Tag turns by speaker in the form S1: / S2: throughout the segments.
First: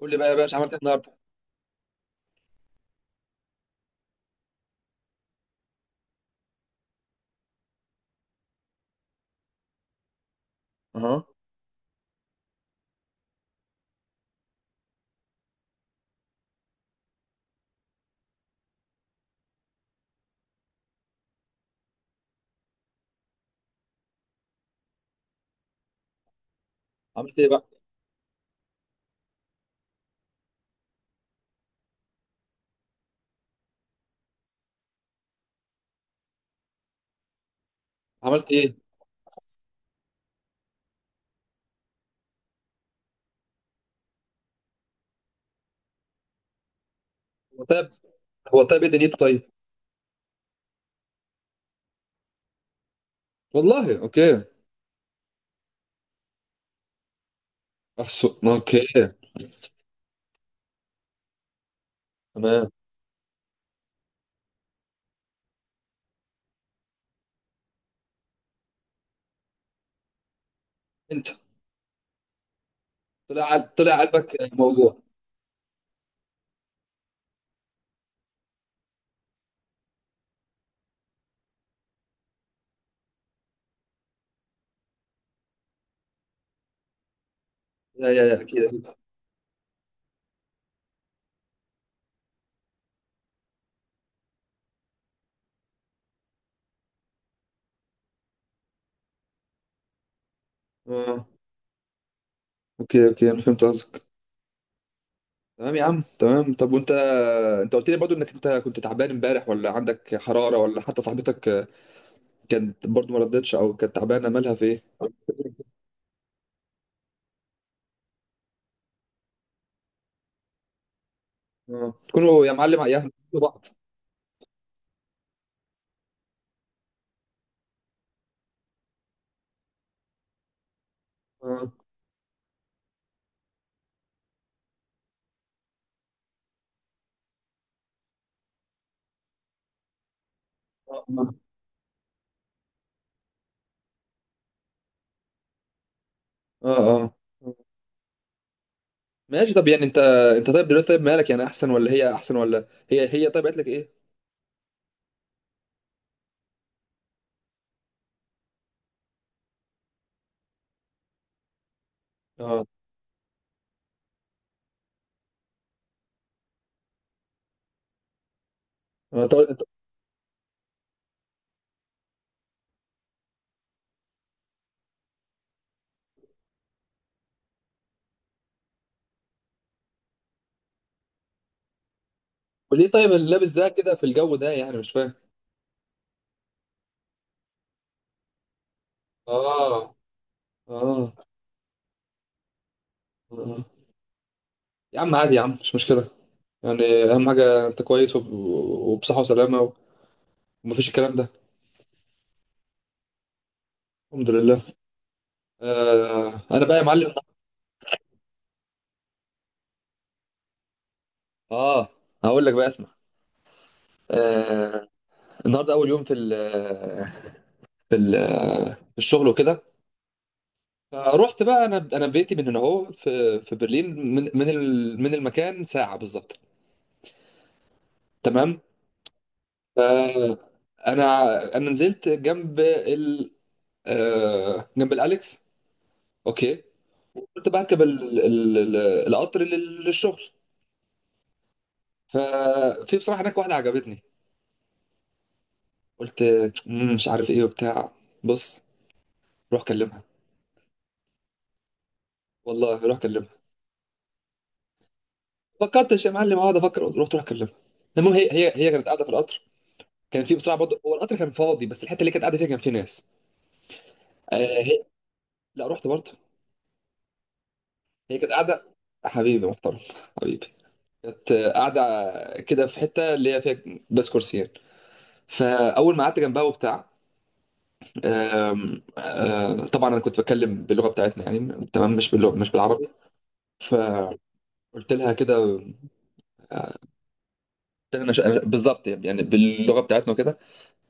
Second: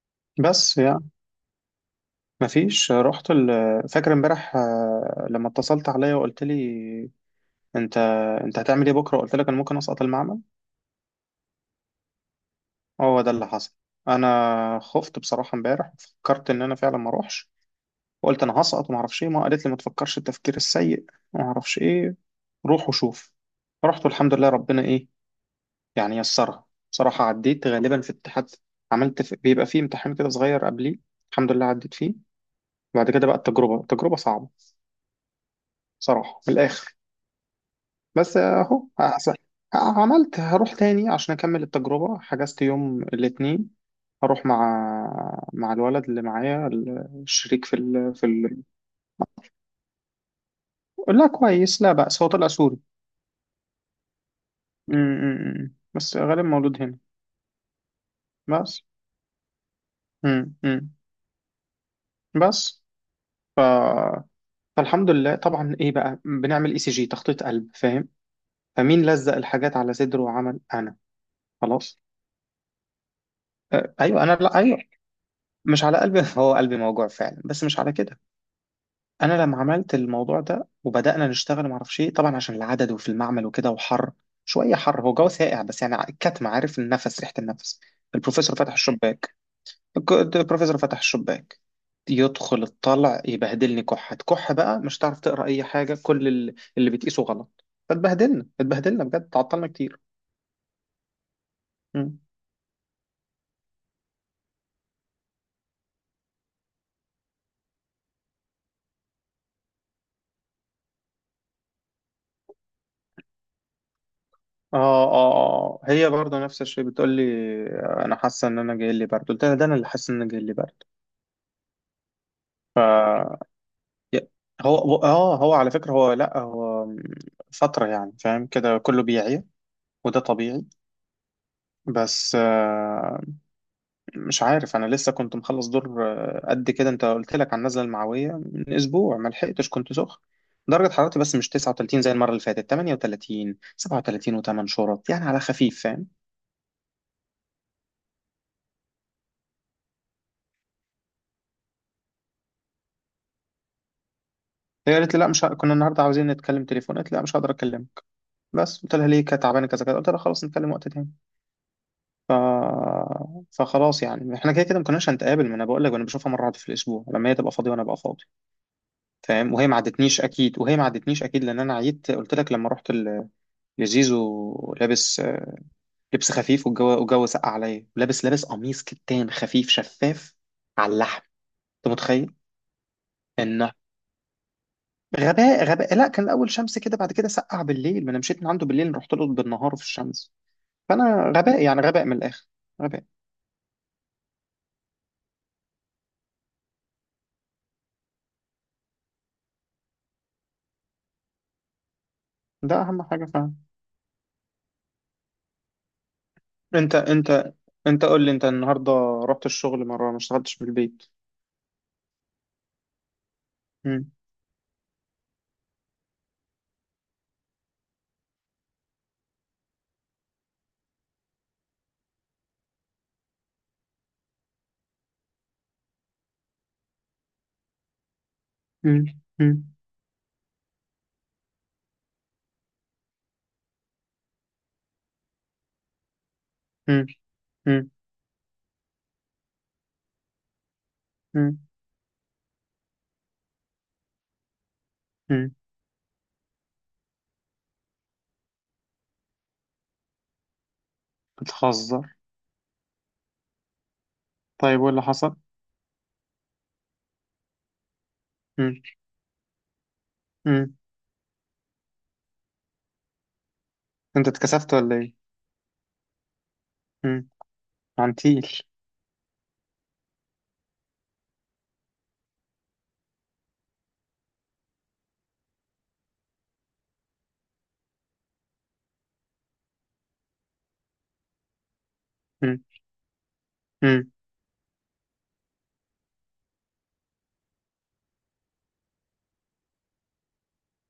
S1: قول لي بقى يا باشا، عملت ايه
S2: بس يعني،
S1: النهارده؟
S2: مفيش، رحت فاكر امبارح، لما اتصلت عليا وقلت لي انت انت هتعمل ايه بكره؟ قلت لك انا ممكن اسقط المعمل.
S1: اها.
S2: هو ده اللي حصل. انا خفت بصراحه. امبارح فكرت ان انا فعلا ما اروحش، وقلت انا هسقط وما اعرفش ايه. ما قالت لي: ما تفكرش التفكير السيء وما اعرفش ايه، روح وشوف. رحت والحمد لله، ربنا ايه يعني يسرها. بصراحه
S1: عملت ايه بقى؟
S2: عديت، غالبا في اتحاد. بيبقى فيه امتحان كده صغير قبليه. الحمد لله عديت فيه. بعد كده بقى التجربه، تجربه صعبه بصراحه، من الاخر. بس
S1: عملت ايه؟
S2: اهو هحس- عملت هروح تاني عشان اكمل التجربة. حجزت يوم الاثنين. هروح مع مع الولد اللي معايا،
S1: هو
S2: الشريك
S1: طيب. هو طيب، ايه دنيته طيب؟
S2: لا كويس، لا بأس، هو طلع سوري.
S1: والله اوكي.
S2: م- م- م. بس غالبا مولود هنا.
S1: احسن، اوكي.
S2: بس م- م.
S1: تمام.
S2: بس ف... فالحمد لله. طبعا ايه بقى؟ بنعمل ECG، تخطيط قلب، فاهم؟ فمين لزق الحاجات على صدره وعمل انا
S1: انت
S2: خلاص.
S1: طلع
S2: ايوه انا،
S1: قلبك
S2: لا ايوه،
S1: موجوع؟
S2: مش على قلبي. هو قلبي موجوع فعلا بس مش على كده. انا لما عملت الموضوع ده وبدانا نشتغل، ما اعرفش ايه طبعا عشان العدد وفي المعمل وكده، وحر شويه. حر. هو جو ساقع بس يعني الكتم، عارف، النفس، ريحه النفس.
S1: يا يا يا
S2: البروفيسور
S1: اكيد
S2: فتح
S1: اكيد.
S2: الشباك. البروفيسور فتح الشباك، يدخل الطلع، يبهدلني، كحه كحه بقى. مش هتعرف تقرا اي حاجه. اللي بتقيسه غلط. اتبهدلنا بجد، تعطلنا كتير.
S1: اه.
S2: مم.
S1: اوكي، اوكي، انا فهمت قصدك. تمام يا عم، تمام. طب وانت، قلت لي برضو انك كنت تعبان امبارح، ولا عندك حراره، ولا حتى صاحبتك كانت برضو ما ردتش، او كانت تعبانه مالها في
S2: اه
S1: ايه؟
S2: اه اه، آه. هي برضه نفس الشيء، بتقول لي انا حاسه ان انا جاي لي برد. قلت لها: ده انا اللي حاسه ان انا جاي لي برد.
S1: اه، تكونوا يا معلم يا أهل بعض.
S2: هو على فكرة، هو، لا، هو فترة يعني، فاهم، كده كله بيعيا، وده طبيعي.
S1: اه
S2: بس مش عارف، انا لسه كنت مخلص دور. قد كده. انت قلت لك على النزلة المعوية من اسبوع، ما لحقتش، كنت سخن. درجة
S1: اه
S2: حرارتي
S1: اه
S2: بس مش 39 زي المرة اللي فاتت، 38، 37 و8 شرط، يعني على خفيف، فاهم.
S1: اه أه. ماشي. طب يعني انت، طيب دلوقتي، طيب مالك يعني، احسن ولا هي احسن، ولا هي طيب قالت لك ايه؟
S2: هي قالت لي لا، مش ه... كنا النهارده عاوزين نتكلم تليفون، قالت لي لا مش هقدر اكلمك. بس قلت لها ليه؟ كانت تعبانة كذا كذا. قلت لها خلاص، نتكلم وقت تاني. ف...
S1: اه،
S2: فخلاص يعني، احنا كده كده ما كناش هنتقابل. ما انا بقول لك، انا بشوفها مره واحده في الاسبوع لما هي تبقى فاضيه وانا ابقى فاضي،
S1: اه. طب
S2: فاهم.
S1: انت،
S2: وهي ما عدتنيش اكيد، وهي ما عدتنيش اكيد لان انا عيت. قلت لك لما لزيزو لابس، لبس خفيف. والجو سقع عليا. لابس قميص كتان خفيف شفاف على اللحم، انت متخيل؟
S1: وليه طيب اللابس ده
S2: انه
S1: كده في الجو ده، يعني مش فاهم؟
S2: غباء، غباء. لا كان الاول شمس كده، بعد كده سقع بالليل. ما انا مشيت من عنده بالليل، رحت له بالنهار في
S1: اه،
S2: الشمس.
S1: اه،
S2: فانا غباء يعني، غباء من الاخر، غباء.
S1: اه. يا عم عادي، يا عم مش مشكله. يعني اهم حاجه انت كويس، وبصحه وسلامه، ومفيش الكلام ده.
S2: ده اهم حاجه.
S1: الحمد لله. انا بقى يا
S2: انت
S1: معلم،
S2: انت انت قول لي، انت النهارده رحت الشغل مره ما اشتغلتش من البيت؟
S1: اه، هقول لك بقى اسمع.
S2: مم.
S1: آه النهارده اول يوم في ال في ال في الشغل وكده. فروحت بقى، انا بيتي من هنا اهو، في في برلين، من المكان ساعه بالظبط. تمام.
S2: مم. مم.
S1: ف- انا انا نزلت جنب ال آه، جنب الاليكس. اوكي.
S2: مم.
S1: قلت بركب
S2: مم.
S1: القطر للشغل.
S2: مم.
S1: ففي بصراحه هناك واحده عجبتني.
S2: مم.
S1: قلت: مش عارف ايه وبتاع، بص، روح كلمها،
S2: بتهزر.
S1: والله روح كلمها".
S2: طيب، وايه اللي حصل؟
S1: فكرتش يا معلم اقعد افكر، رحت روح كلمها. المهم، هي
S2: مم.
S1: كانت قاعده في القطر. كان في بصراحه
S2: مم.
S1: برضه، هو القطر كان فاضي، بس الحته اللي كانت قاعده فيها كان في ناس.
S2: انت
S1: آه
S2: اتكسفت
S1: هي
S2: ولا ايه؟
S1: لا، رحت برضه.
S2: مم.
S1: هي كانت
S2: عنتيل.
S1: قاعده. حبيبي محترم حبيبي. كانت قاعده كده في حته اللي هي فيها، بس كرسيين. فاول ما قعدت جنبها وبتاع، آم، آه، طبعا انا كنت بتكلم باللغه بتاعتنا، يعني تمام مش باللغه، مش
S2: مم.
S1: بالعربي.
S2: مم.
S1: فقلت لها كده، آه، قلت لها بالظبط يعني باللغه بتاعتنا وكده.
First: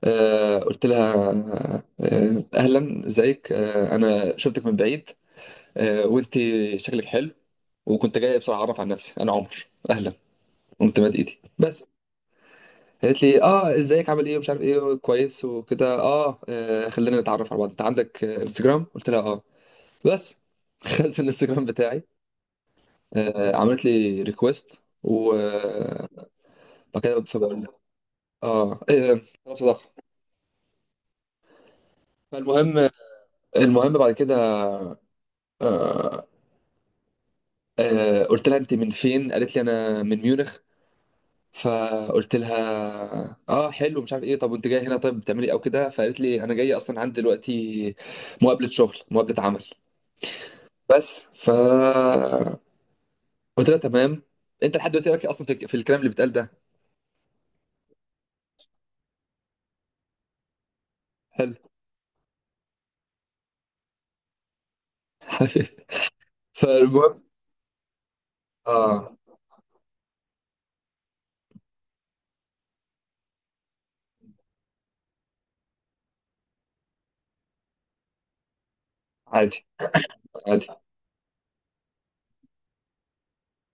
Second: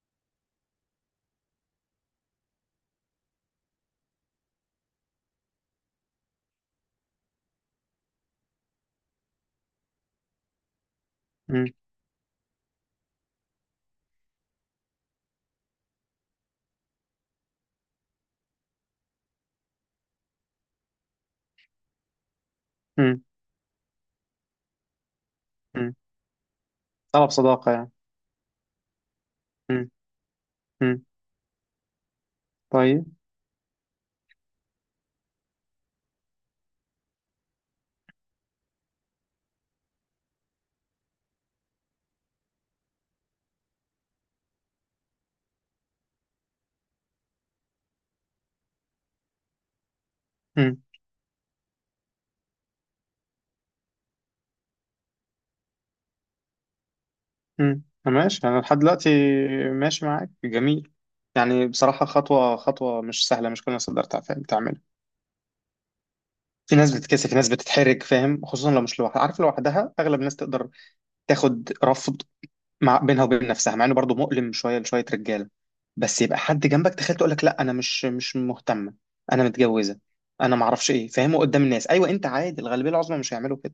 S1: قلت لها اهلا ازيك، انا شفتك من بعيد، وانت شكلك حلو، وكنت جاي بسرعه اعرف عن نفسي، انا عمر، اهلا. قمت مد ايدي
S2: مم.
S1: بس. قالت لي اه ازيك عامل ايه ومش عارف ايه كويس وكده. اه، خلينا نتعرف على بعض، انت عندك انستجرام؟ قلت لها اه. بس دخلت الانستجرام بتاعي،
S2: مم.
S1: عملت لي ريكويست،
S2: مم.
S1: وبعد كده
S2: طلب
S1: فبقول لها
S2: صداقه يعني.
S1: اه، إيه، آه، طلب صداقه.
S2: مم. مم.
S1: فالمهم،
S2: طيب.
S1: المهم بعد كده، آه، قلت لها انت من فين؟ قالت لي انا من ميونخ. فقلت لها اه حلو، مش عارف ايه، طب وانت جايه هنا طيب بتعملي إيه او كده؟ فقالت لي انا جايه اصلا عندي دلوقتي مقابله شغل، مقابله عمل.
S2: مم.
S1: بس ف قلت لها تمام. انت لحد دلوقتي راكي اصلا في، في الكلام اللي بيتقال ده؟
S2: مم. ماشي، انا لحد دلوقتي ماشي معاك، جميل. يعني
S1: حلو.
S2: بصراحه خطوه خطوه، مش سهله، مش كل الناس تقدر تعملها. في ناس
S1: فالمهم،
S2: بتتكسف، في ناس بتتحرج، فاهم، خصوصا لو مش
S1: اه،
S2: لوحدها. عارف لوحدها اغلب الناس تقدر تاخد رفض مع بينها وبين نفسها، مع انه برضه مؤلم شويه لشويه رجاله. بس يبقى حد جنبك، تخيل، تقول لك لا انا مش مش مهتمه، انا
S1: عادي،
S2: متجوزه، انا ما
S1: عادي.
S2: اعرفش ايه، فاهمه؟ قدام الناس، ايوه، انت عادي، الغالبيه العظمى مش هيعملوا كده،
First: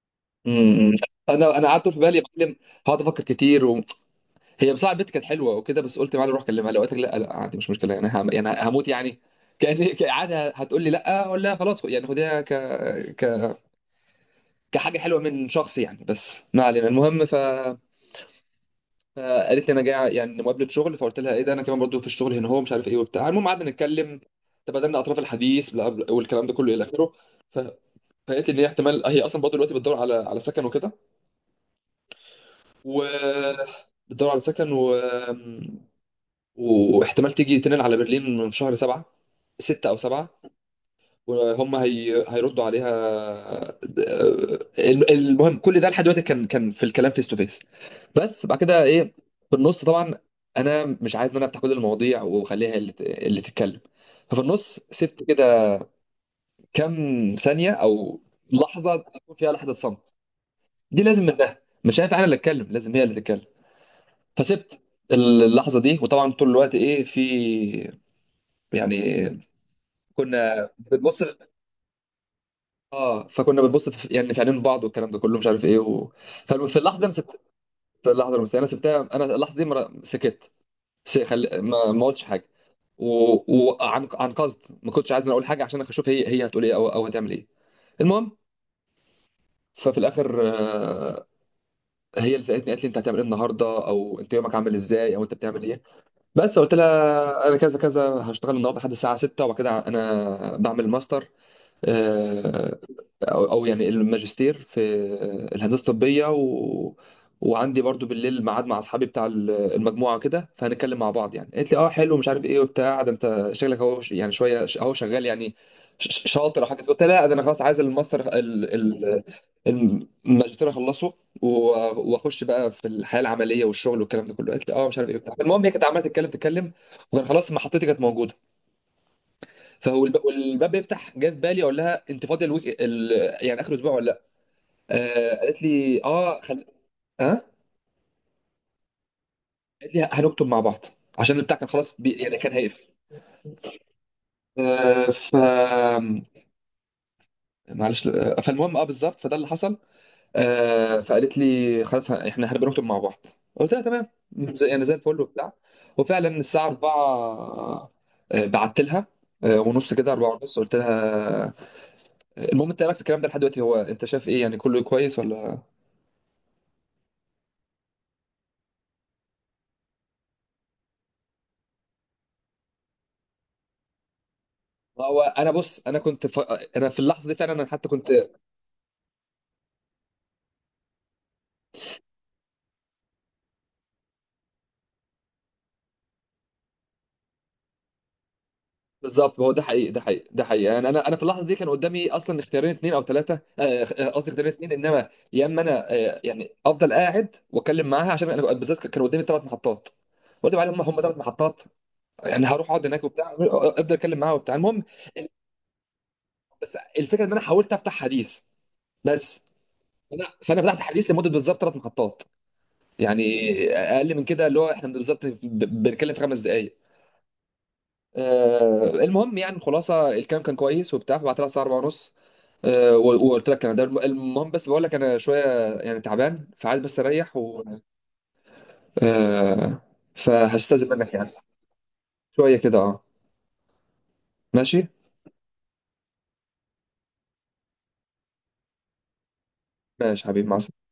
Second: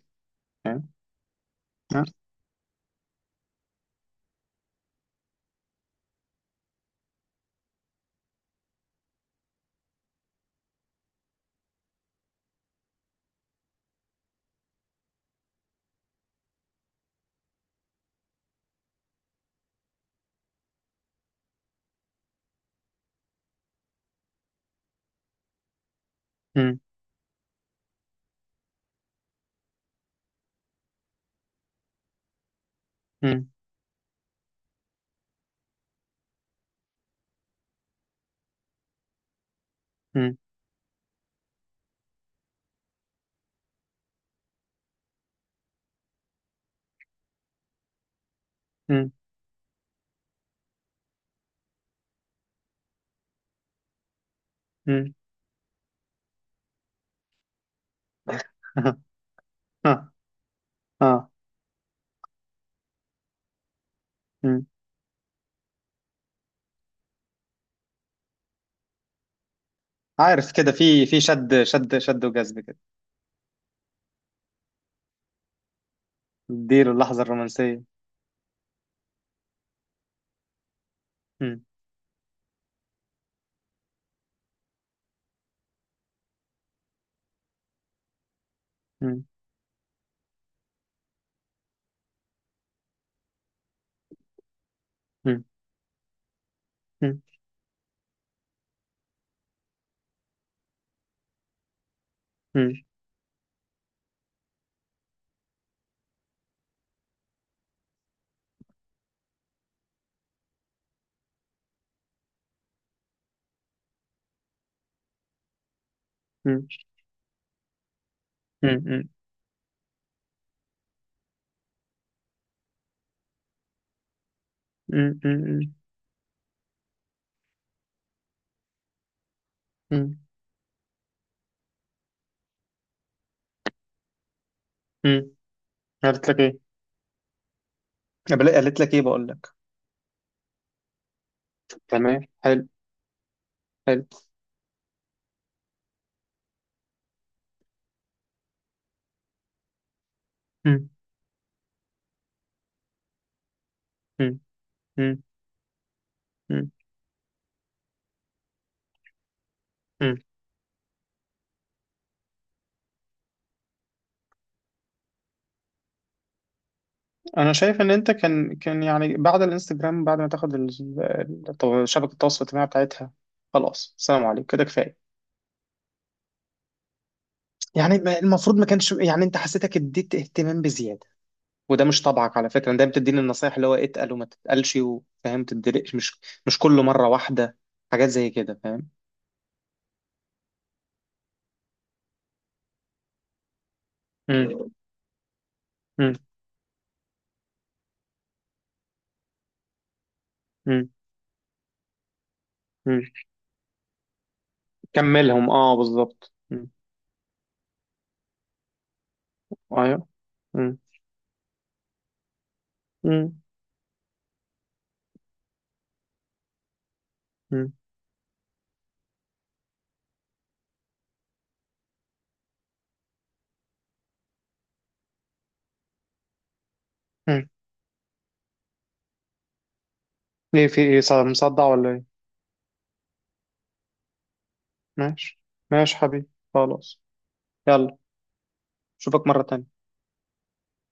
S2: فاهم.
S1: امم، انا قعدت في
S2: ها؟
S1: بالي يا معلم، هقعد افكر كتير، وهي بصراحه البنت كانت حلوه وكده، بس قلت معلم روح كلمها، لو قالت لك لا لا عادي مش مشكله، يعني يعني هموت يعني؟ كان عادي هتقول لي لا، اقول لها خلاص، يعني خديها ك... ك كحاجه حلوه من شخص يعني. بس ما علينا، المهم فقالت لي انا جاي يعني مقابله شغل، فقلت لها ايه ده انا كمان برضو في الشغل هنا، هو مش عارف ايه وبتاع. المهم قعدنا نتكلم، تبادلنا اطراف الحديث والكلام ده كله
S2: مم.
S1: الى اخره. ف... فقالت لي ان هي احتمال، هي اصلا برضو دلوقتي بتدور على سكن وكده، و
S2: مم.
S1: بتدور على سكن، واحتمال تيجي تنقل على برلين في شهر 7، 6 او 7،
S2: مم.
S1: هيردوا عليها. المهم، كل ده لحد دلوقتي كان في الكلام فيس تو فيس، بس بعد كده
S2: مم.
S1: ايه، في النص طبعا، انا مش عايز ان انا افتح كل المواضيع، واخليها هي اللي اللي تتكلم. ففي النص
S2: مم.
S1: سبت كده كام ثانيه او لحظه، تكون فيها لحظه
S2: اه
S1: صمت. دي لازم
S2: اه.
S1: منها، مش هينفع انا اللي اتكلم، لازم هي اللي تتكلم.
S2: مم.
S1: فسبت اللحظه دي، وطبعا طول الوقت ايه في، يعني،
S2: عارف
S1: كنا
S2: كده، في
S1: بنبص.
S2: شد شد شد وجذب كده.
S1: اه، فكنا بنبص في، يعني في عينين بعض، والكلام ده كله مش عارف ايه ففي
S2: اديله
S1: اللحظه دي انا
S2: اللحظه
S1: سبت
S2: الرومانسيه.
S1: اللحظه المسيئه، انا سبتها، انا اللحظه دي ما سكت،
S2: مم.
S1: ما قلتش حاجه و... وعن قصد ما كنتش عايز إن أنا اقول حاجه عشان اشوف هي هتقول ايه او هتعمل ايه. المهم،
S2: مم.
S1: ففي الاخر هي اللي سالتني، قالت لي انت هتعمل ايه النهارده، او انت يومك عامل ازاي، او انت
S2: مم.
S1: بتعمل ايه. بس قلت لها انا كذا كذا، هشتغل النهارده لحد الساعه 6، وبعد كده انا بعمل ماستر،
S2: مم.
S1: آه، او يعني الماجستير في الهندسه الطبيه، وعندي برضو بالليل ميعاد مع اصحابي بتاع المجموعه كده، فهنتكلم مع بعض يعني. قالت لي اه حلو، مش عارف ايه وبتاع، ده انت شكلك اهو، يعني شويه، اهو شغال يعني، شاطر
S2: مم.
S1: او حاجه زي كده. قلت لها لا، ده انا خلاص عايز الماستر
S2: امم
S1: الماجستير اخلصه، و- واخش بقى في الحياه العمليه والشغل والكلام ده كله. قالت لي اه مش عارف ايه
S2: امم.
S1: وبتاع. المهم هي كانت عماله تتكلم تتكلم، وكان خلاص محطتي كانت موجوده،
S2: امم.
S1: والباب بيفتح، جه في بالي اقول لها انت فاضيه الويك يعني اخر اسبوع ولا؟
S2: امم.
S1: آه، قالت لي
S2: قالت لك
S1: اه
S2: ايه؟
S1: اه
S2: قالت لك ايه بقول لك؟
S1: قالت لي هنكتب مع بعض، عشان البتاع كان خلاص
S2: تمام،
S1: يعني كان
S2: حلو.
S1: هيقفل.
S2: حلو.
S1: آه ف معلش، فالمهم اه بالظبط، فده اللي حصل.
S2: مم.
S1: فقالت لي خلاص، احنا هنبقى نكتب مع بعض. قلت لها تمام،
S2: مم.
S1: زي يعني زي الفل
S2: مم.
S1: وبتاع. وفعلا الساعه
S2: مم.
S1: 4، بعت لها، ونص كده،
S2: مم.
S1: 4 ونص قلت لها، آه، المهم انت إيه رايك في الكلام ده لحد دلوقتي، هو انت شايف ايه يعني كله كويس ولا؟
S2: انا شايف ان انت كان يعني بعد الانستجرام، بعد ما تاخد شبكه التواصل الاجتماعي بتاعتها، خلاص السلام عليكم كده كفايه.
S1: هو انا بص، انا كنت انا في اللحظه دي فعلا انا حتى
S2: يعني
S1: كنت
S2: المفروض ما كانش، يعني انت حسيتك اديت اهتمام بزياده، وده مش طبعك على فكره. أنا دايما بتديني النصايح اللي هو اتقل وما تتقلش وفاهم تدرقش، مش كل مره واحده، حاجات زي كده، فاهم.
S1: بالظبط، هو ده حقيقي، ده حقيقي، ده حقيقي، يعني انا في اللحظه دي كان قدامي اصلا اختيارين اثنين او ثلاثه، قصدي اختيارين
S2: مم.
S1: اثنين، انما يا اما انا يعني افضل قاعد واتكلم معاها، عشان انا بالذات كان قدامي ثلاث محطات، قلت عليهم
S2: مم.
S1: هم ثلاث محطات، يعني هروح اقعد
S2: مم.
S1: هناك وبتاع، افضل اتكلم معاها وبتاع. المهم ال-
S2: كملهم، اه بالظبط. م.
S1: بس الفكره ان انا حاولت افتح حديث، بس
S2: ايوه.
S1: فانا
S2: م.
S1: فتحت حديث لمده بالظبط ثلاث محطات، يعني
S2: م.
S1: اقل من كده، اللي هو احنا بالظبط بنتكلم في 5 دقائق.
S2: م.
S1: المهم يعني الخلاصه، الكلام كان كويس وبتاع. فبعت لها الساعه 4 ونص، وقلت لك انا ده المهم، بس بقول لك انا شويه يعني تعبان، فعايز بس اريح،
S2: م.
S1: آه،
S2: ايه، في
S1: فهستاذن
S2: ايه؟
S1: منك يعني
S2: مصدع ولا ايه؟
S1: شويه كده. اه، ماشي،
S2: ماشي. ماشي حبيبي، خلاص. يلا، اشوفك مرة تانية.
S1: ماشي حبيبي، مع السلامه.